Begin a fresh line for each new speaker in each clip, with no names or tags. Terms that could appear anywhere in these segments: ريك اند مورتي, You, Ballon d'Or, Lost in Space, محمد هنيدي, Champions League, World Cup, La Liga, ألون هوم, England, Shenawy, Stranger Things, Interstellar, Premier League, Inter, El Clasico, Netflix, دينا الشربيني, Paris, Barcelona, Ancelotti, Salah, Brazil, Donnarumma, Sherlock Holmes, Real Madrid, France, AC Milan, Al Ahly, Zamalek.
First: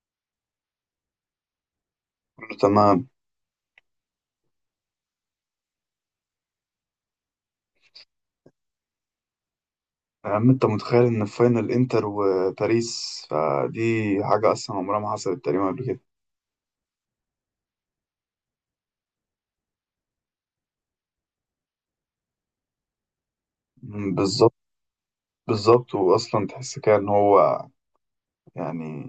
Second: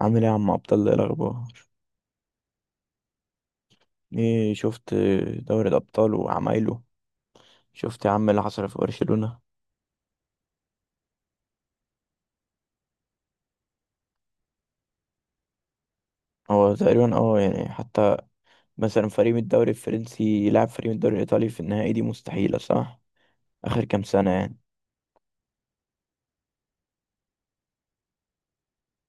عامل ايه يا عم ابطال؟ ايه الاخبار؟
كله تمام.
ايه شفت؟ دوري الابطال وعمايله. شفت يا عم اللي حصل في برشلونة؟
يا عم انت متخيل ان في فاينل انتر وباريس؟ فدي حاجة اصلا عمرها ما حصلت تقريبا قبل كده.
هو تقريبا يعني حتى مثلا فريق من الدوري الفرنسي يلعب فريق من الدوري الايطالي في النهائي، دي مستحيلة صح؟ اخر كام سنة
بالظبط.
يعني.
بالظبط، واصلا تحس كده ان هو، يعني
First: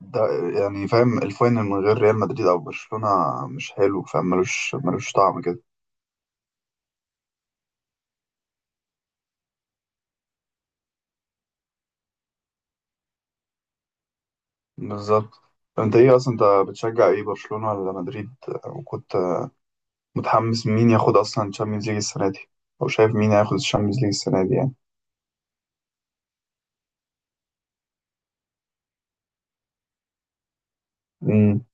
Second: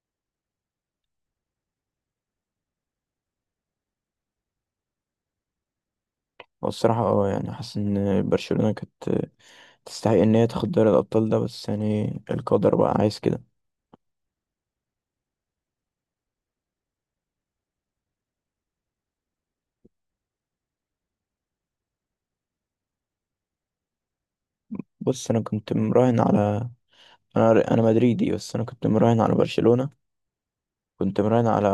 ده يعني فاهم الفاينل من غير ريال مدريد او برشلونة مش حلو، فاهم؟ ملوش طعم كده.
هو الصراحة يعني حاسس ان برشلونة كانت تستحق ان هي تاخد دوري الابطال ده، بس يعني القدر بقى عايز كده.
بالظبط. انت ايه اصلا، انت بتشجع ايه، برشلونة ولا مدريد؟ وكنت متحمس مين ياخد اصلا الشامبيونز ليج السنة دي؟ او شايف مين هياخد الشامبيونز ليج السنة دي يعني؟
بص، انا مدريدي، بس انا كنت مراهن على برشلونة، كنت مراهن
امم
على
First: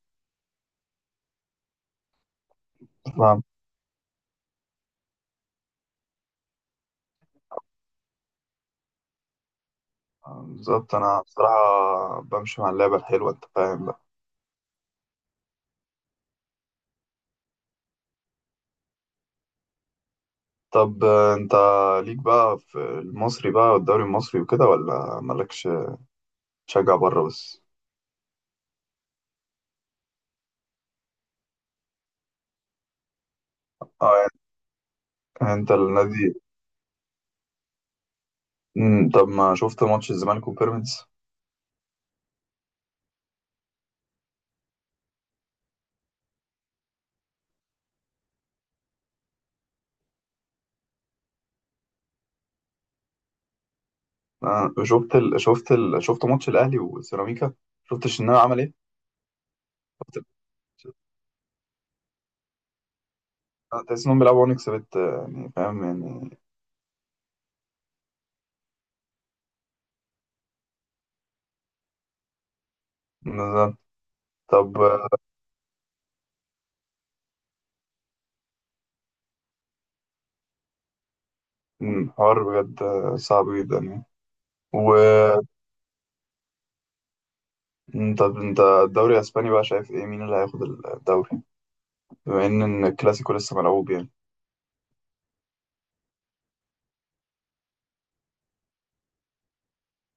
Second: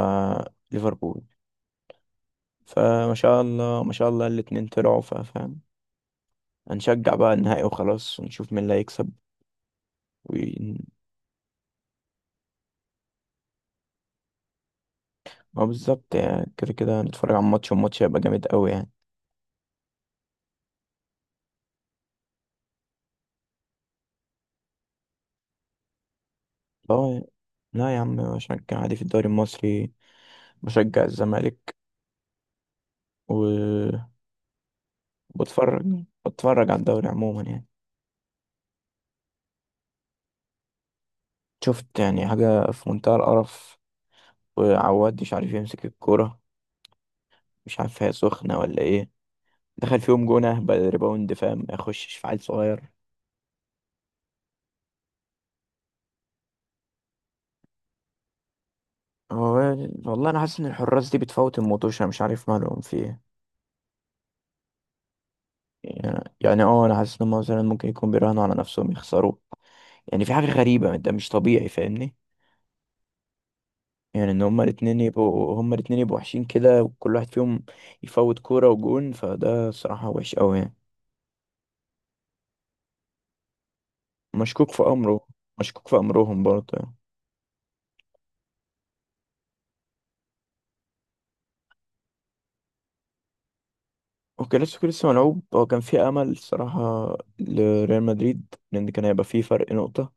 ليفربول. فما شاء الله ما شاء الله الاتنين طلعوا، فاهم؟ هنشجع بقى النهائي وخلاص، ونشوف مين اللي هيكسب. و
بالظبط. انا بصراحة بمشي مع اللعبة الحلوة، انت فاهم بقى.
ما بالظبط، يعني كده كده هنتفرج على الماتش، والماتش هيبقى جامد قوي يعني.
طب انت ليك بقى في المصري بقى والدوري المصري وكده، ولا مالكش، تشجع
اه،
بره بس؟
لا يا عم، بشجع عادي في الدوري المصري، بشجع الزمالك، وبتفرج
اه، يعني انت النادي.
بتفرج على الدوري عموما يعني.
طب ما شفت ماتش الزمالك وبيراميدز؟
شفت يعني حاجة في منتهى القرف، وعواد مش عارف يمسك الكورة، مش عارف هي سخنة ولا ايه، دخل فيهم جون اهبل ريباوند، فاهم؟ ما يخشش في عيل صغير.
شفت ماتش الاهلي وسيراميكا؟ شفت الشناوي عمل ايه؟
هو
شفت ال-
والله انا حاسس ان الحراس دي بتفوت الموتوشة، مش عارف مالهم في ايه.
تحس انهم بيلعبوا ونكس بت يعني، فاهم
يعني
يعني.
انا حاسس ان هم مثلا ممكن يكون بيراهنوا على نفسهم يخسروا. يعني في حاجة غريبة، ده مش طبيعي فاهمني.
بالظبط.
يعني ان هما
طب
الاتنين يبقوا هما الاتنين يبقوا وحشين كده، وكل واحد فيهم يفوت كورة وجون، فده صراحة وحش قوي يعني.
حوار بجد صعب جدا يعني.
مشكوك في امره، مشكوك في امرهم برضه يعني.
طب انت الدوري الاسباني بقى شايف ايه، مين اللي هياخد الدوري، بما ان إن الكلاسيكو لسه ملعوب يعني؟
وكلاسيكو لسه ملعوب، هو كان في امل الصراحة لريال مدريد، لان كان هيبقى فيه فرق نقطة،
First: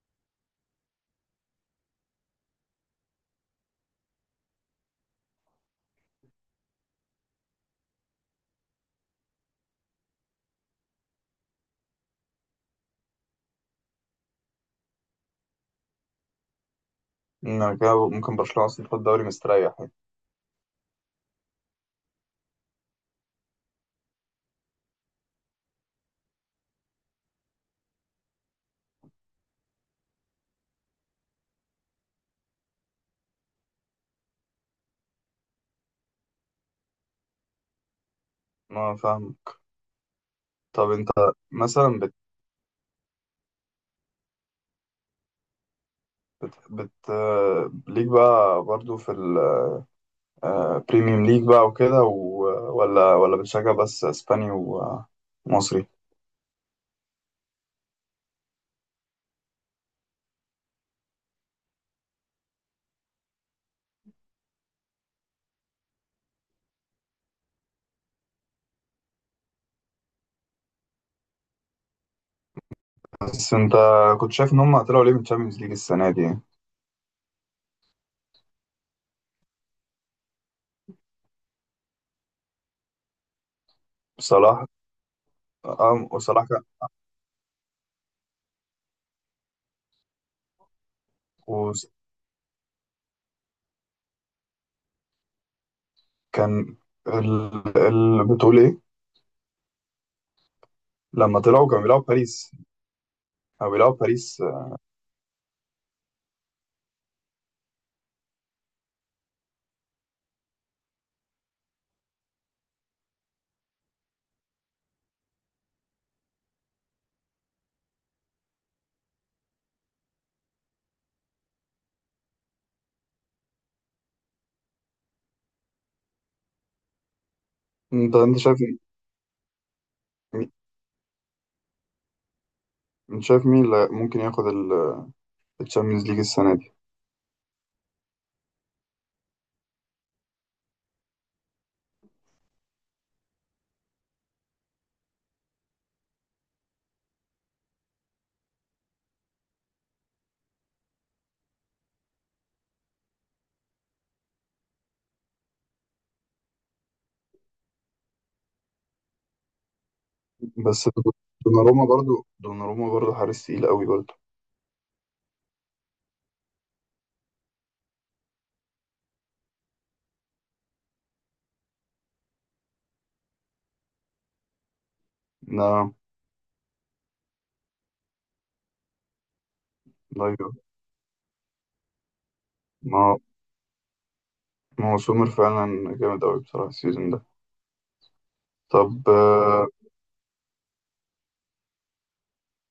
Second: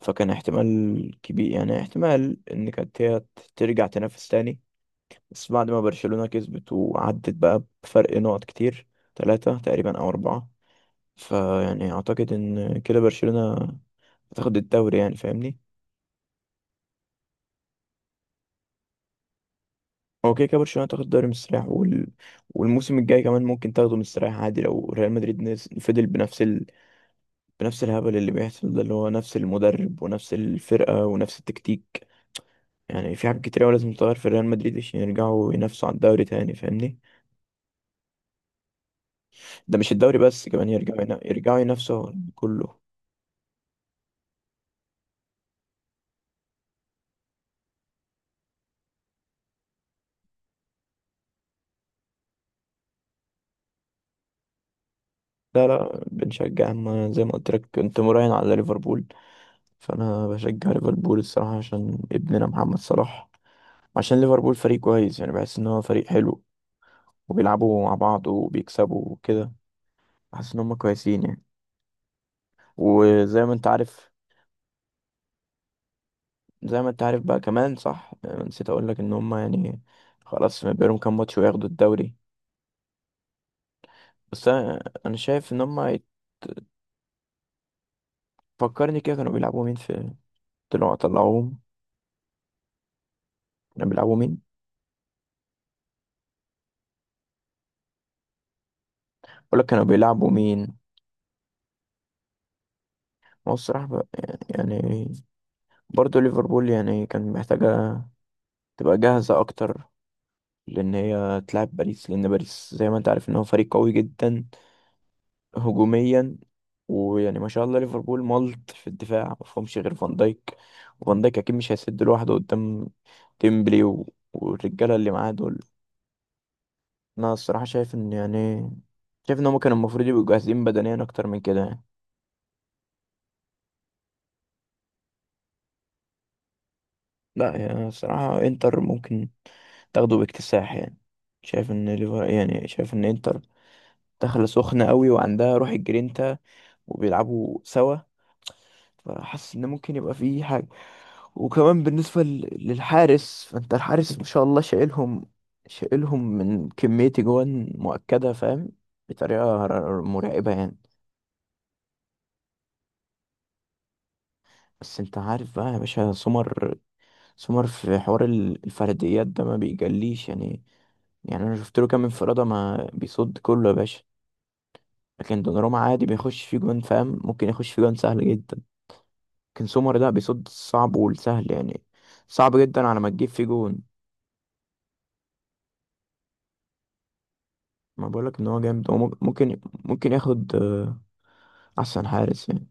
فكان احتمال كبير، يعني احتمال ان كانت هي ترجع تنافس تاني. بس بعد ما برشلونة كسبت وعدت بقى بفرق نقط كتير، ثلاثة تقريبا او اربعة، فيعني اعتقد ان كده برشلونة هتاخد الدوري يعني، فاهمني؟
انا كده ممكن برشلونة اصلا تاخد الدوري مستريح يعني.
هو كده كده برشلونة تاخد الدوري مستريح، والموسم الجاي كمان ممكن تاخده مستريح عادي، لو ريال مدريد فضل بنفس بنفس الهبل اللي بيحصل ده، اللي هو نفس المدرب ونفس الفرقة ونفس التكتيك. يعني في حاجات كتير أوي لازم تتغير في ريال مدريد عشان يرجعوا ينافسوا على الدوري تاني، فاهمني؟
ما فاهم.
ده مش الدوري بس، كمان
طب انت
يرجعوا
مثلا
ينافسوا كله.
ليك بقى برضو في البريميوم ليج بقى وكده و... ولا بتشجع بس اسباني
لا
ومصري؟
لا، بنشجع، أما زي ما قلت لك كنت مراهن على ليفربول، فأنا بشجع ليفربول الصراحة عشان ابننا محمد صلاح، عشان ليفربول فريق كويس يعني، بحس إن هو فريق حلو وبيلعبوا مع بعض وبيكسبوا وكده، بحس إن هما كويسين يعني. وزي ما
بس
أنت
انت
عارف
كنت شايف ان هم طلعوا ليه من الشامبيونز ليج السنة دي يعني؟
زي ما أنت عارف بقى كمان، صح، نسيت أقول لك إن هما يعني خلاص ما بينهم كام ماتش وياخدوا الدوري. بس
صلاح.
انا انا شايف ان هم يت-
اه، وصلاح كان،
فكرني كده، كانوا بيلعبوا مين في، طلعوهم كانوا بيلعبوا مين،
وكان ال... ال... بتقول ايه؟
ولا كانوا بيلعبوا مين؟
لما طلعوا كانوا بيلعبوا باريس،
هو
او
الصراحة
بيلعبوا
ب-
باريس؟
يعني برضه ليفربول يعني كان محتاجة تبقى جاهزة أكتر، لأن هي تلعب باريس، لأن باريس زي ما أنت عارف إن هو فريق قوي جدا هجوميا. ويعني ما شاء الله ليفربول ملط في الدفاع، ما فيهمش غير فان دايك، وفان دايك أكيد مش هيسد لوحده قدام ديمبلي والرجالة اللي معاه دول. انا الصراحه شايف ان
انت شايف
يعني شايف ان هم كانوا المفروض يبقوا
مين-
جاهزين بدنيا اكتر من كده يعني.
انت شايف مين اللي ممكن ياخد الشامبيونز ليج السنه دي؟
لا يعني الصراحه انتر ممكن تاخده باكتساح يعني، شايف ان انتر داخله سخنه قوي وعندها روح الجرينتا وبيلعبوا سوا، فحاسس ان ممكن يبقى فيه حاجه. وكمان بالنسبه للحارس، فانت الحارس ما شاء الله شايلهم، شايلهم من كميه جوان مؤكده، فاهم؟ بطريقه مرعبه يعني.
بس دوناروما برضو، دوناروما برضو حارس تقيل قوي برضو.
بس انت عارف بقى يا باشا، سمر في حوار الفرديات ده ما بيجليش يعني، يعني انا شفت له كام انفرادة ما بيصد كله يا باشا، لكن دوناروما
نعم.
عادي بيخش فيه جوان، فاهم؟ ممكن يخش فيه جوان سهل جدا، لكن سومر ده بيصد
ايوه.
الصعب والسهل يعني، صعب جدا على ما
ما
تجيب فيه جون.
ما هو سومر فعلا جامد قوي بصراحه السيزون ده.
ما بقولك ان هو جامد، هو
طب
ممكن ممكن ياخد احسن حارس يعني.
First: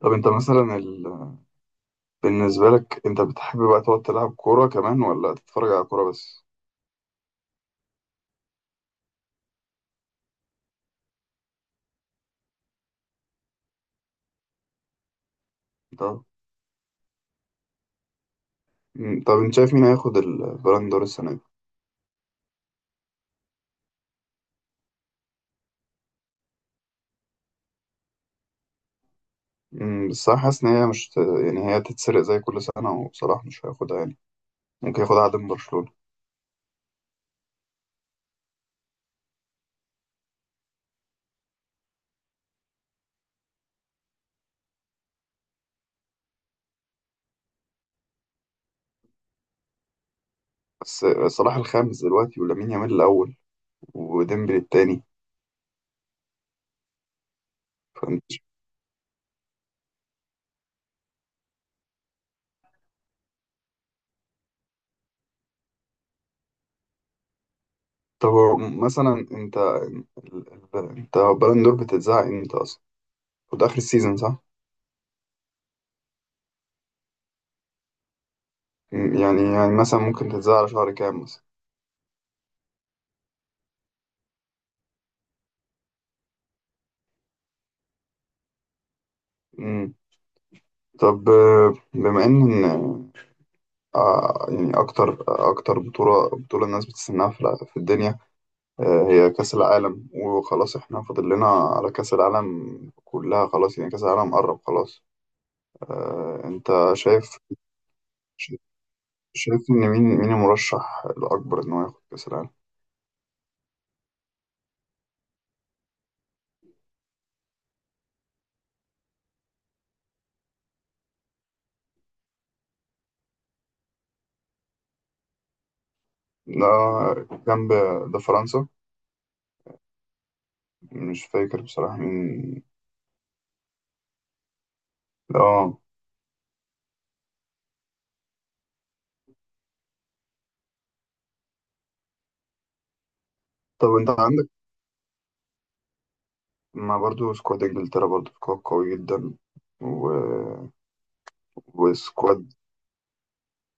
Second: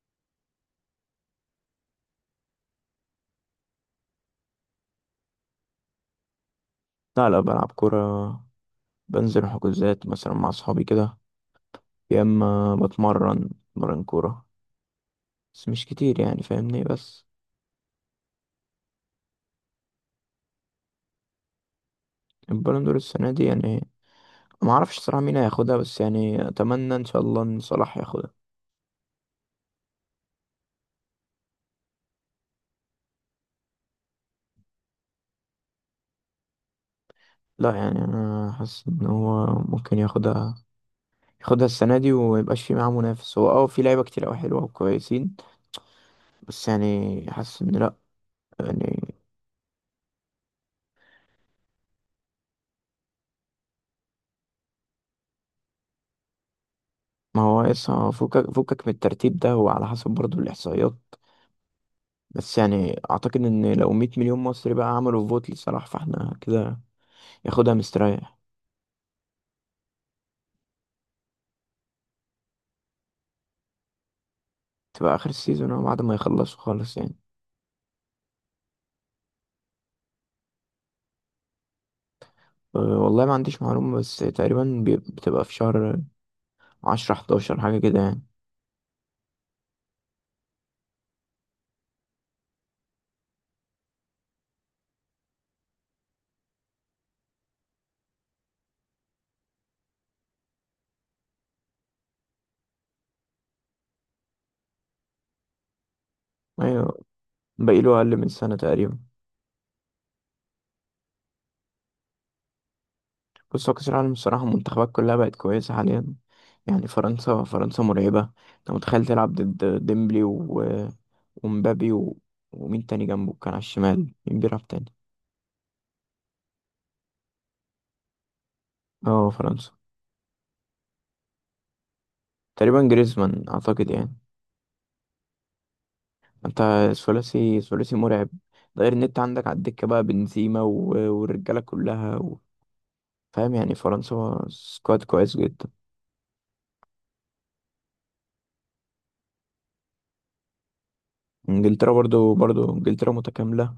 طب انت مثلا ال... بالنسبه لك انت بتحب بقى تقعد تلعب كوره كمان ولا تتفرج على كوره بس؟
لا لا، بلعب كرة، بنزل حجوزات مثلا مع اصحابي كده، يا اما بتمرن كورة، بس مش كتير
طب
يعني فاهمني. بس
طب انت شايف مين هياخد البالون دور السنه دي؟
البالون دور السنة دي يعني، ما اعرفش الصراحه مين هياخدها، بس يعني اتمنى ان شاء الله ان صلاح ياخدها.
بس انا حاسس ان هي مش ت- يعني هي تتسرق زي كل سنه، وبصراحه مش هياخدها يعني. ممكن ياخدها عدم برشلونة.
لا يعني انا حاسس ان هو ممكن ياخدها، ياخدها السنه دي وما يبقاش في معاه منافس. هو في لعيبه كتير قوي حلوه وكويسين، بس يعني حاسس ان لا يعني.
بس صلاح الخامس دلوقتي، ولامين يامال الأول، وديمبلي التاني.
ما هو لسه
فانت،
فكك من الترتيب ده، هو على حسب برضه الاحصائيات، بس يعني اعتقد ان لو 100 مليون مصري بقى عملوا فوت لصلاح، فاحنا كده ياخدها
طب
مستريح.
مثلا انت، انت بالون دور بتتذاع امتى اصلا؟ خد آخر السيزون صح؟
تبقى اخر السيزون أهو، بعد ما يخلصوا خالص يعني.
يعني مثلا ممكن تتذاع على شهر كام مثلا؟
والله ما عنديش معلومه، بس تقريبا بتبقى في شهر عشرة حداشر، حاجة كده يعني.
مم. طب بما ان يعني اكتر بطولة بطولة الناس بتستناها في الدنيا هي كأس العالم، وخلاص احنا فاضل لنا على كأس العالم، كلها خلاص يعني، كأس العالم قرب خلاص. انت
أيوة،
شايف،
باقيله أقل من
ش-
سنة تقريبا.
شايف إن مين، مين المرشح الأكبر إن هو ياخد كأس العالم؟
بص، هو كأس العالم الصراحة المنتخبات كلها بقت كويسة حاليا، يعني فرنسا فرنسا مرعبة. أنت متخيل تلعب ضد ديمبلي ومبابي ومين تاني جنبه، كان على الشمال مين بيلعب تاني؟
لا، جنب، ده فرنسا.
اه فرنسا،
مش فاكر بصراحة مين.
تقريبا جريزمان أعتقد يعني.
اه.
أنت، ثلاثي ثلاثي مرعب، ده غير إن أنت عندك على الدكة بقى بنزيما والرجالة كلها فاهم؟ يعني
طب أنت
فرنسا
عندك،
سكواد كويس جدا.
ما برضو سكواد إنجلترا برضو سكواد قوي جدا، و...
انجلترا برضو
وسكواد
برضو انجلترا متكاملة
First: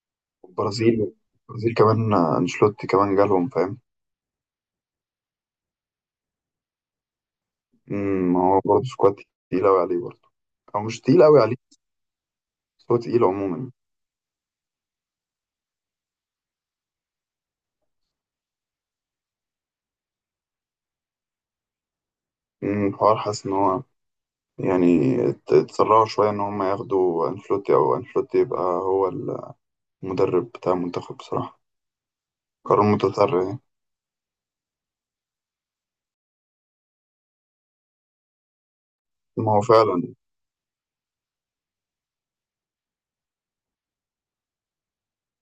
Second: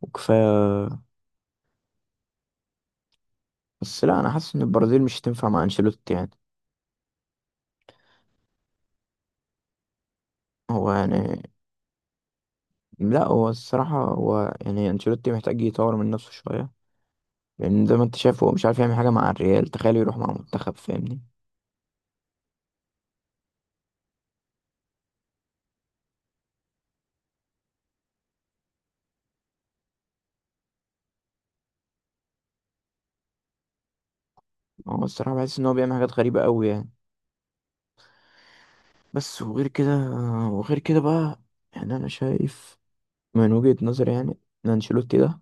وكفاية.
البرازيل. البرازيل كمان أنشيلوتي كمان جالهم، فاهم؟
بس لا أنا حاسس إن البرازيل مش هتنفع مع أنشيلوتي يعني.
ما هو برضو سكواد تقيل أوي عليه برضو، أو
هو
مش تقيل أوي
يعني،
عليه، بس هو
لا
تقيل
هو
عموما.
الصراحة هو يعني أنشيلوتي محتاج يطور من نفسه شوية، لأن زي ما أنت شايف هو مش عارف يعمل حاجة مع الريال، تخيل يروح مع منتخب، فاهمني؟
الحوار حاسس إن هو يعني اتسرعوا شوية إن هم ياخدوا أنشيلوتي، أو أنشيلوتي يبقى هو المدرب بتاع المنتخب بصراحة. قرار متسرع يعني.
هو الصراحة بحس إن هو بيعمل حاجات غريبة أوي يعني. بس
ما هو
وغير كده
فعلا.
وغير كده بقى، يعني أنا شايف من وجهة نظري يعني إن أنشيلوتي ده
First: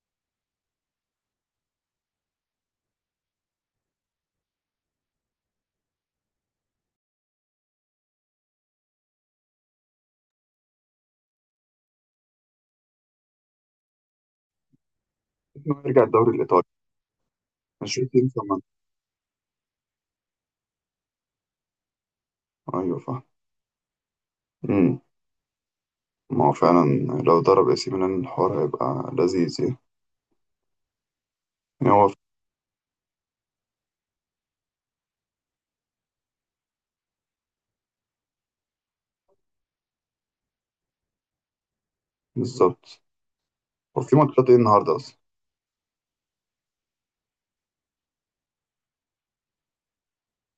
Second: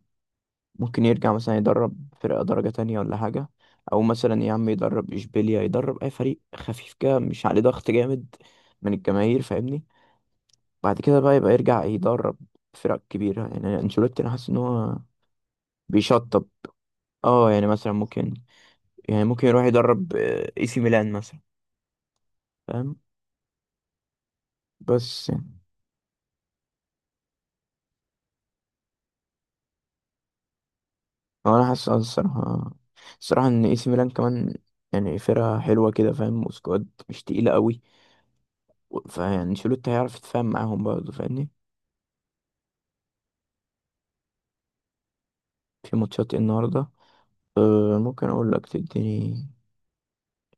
ممكن يرجع مثلا يدرب فرقة درجة تانية ولا حاجة، أو مثلا يا عم يدرب إشبيليا، يدرب أي فريق خفيف كده مش عليه ضغط جامد من الجماهير، فاهمني؟ بعد كده بقى يبقى يرجع يدرب فرق كبيرة يعني. أنشيلوتي أنا حاسس إن هو
إنه يرجع الدوري
بيشطب،
الإيطالي،
اه يعني مثلا
مش روتين
ممكن،
كمان؟
يعني ممكن يروح يدرب اي سي ميلان مثلا، فاهم؟
أيوة فاهم. أمم.
بس يعني
ما هو فعلا، لو ضرب اي سي ميلان الحوار هيبقى لذيذ يعني.
هو أنا حاسس
يعني هو،
الصراحة إن اي سي ميلان كمان يعني فرقة حلوة كده فاهم، وسكواد مش تقيلة قوي، فيعني أنشيلوتي هيعرف يتفاهم معاهم برضه، فاهمني؟
بالظبط. هو في ماتشات ايه النهاردة أصلا؟
في ماتشات إيه النهارده؟ أه ممكن اقول لك، تديني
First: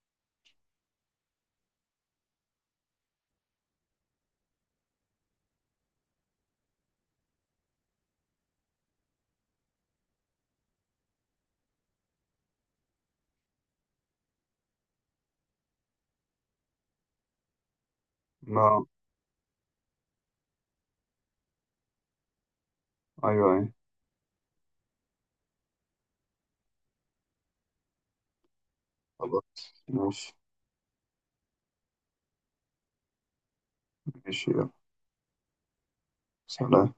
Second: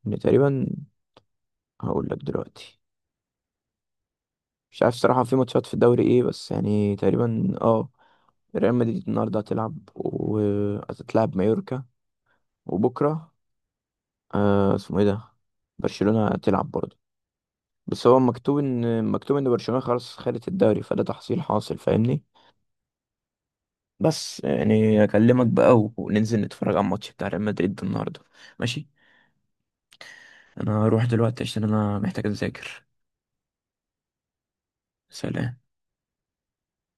ان تقريبا، هقول لك دلوقتي. مش عارف صراحة في ماتشات في الدوري ايه، بس يعني تقريبا ريال مدريد النهارده هتلعب وهتتلعب مايوركا، وبكرة أه اسمه ايه ده، برشلونة هتلعب برضه، بس هو مكتوب
ما
ان مكتوب ان برشلونة خلاص خدت الدوري، فده تحصيل حاصل فاهمني.
أيوة أيوة.
بس يعني اكلمك بقى وننزل نتفرج على الماتش بتاع ريال مدريد النهارده، ماشي؟
خلاص ماشي.
انا هروح دلوقتي عشان انا محتاج اذاكر.
ماشي يلا.
سلام.
سلام.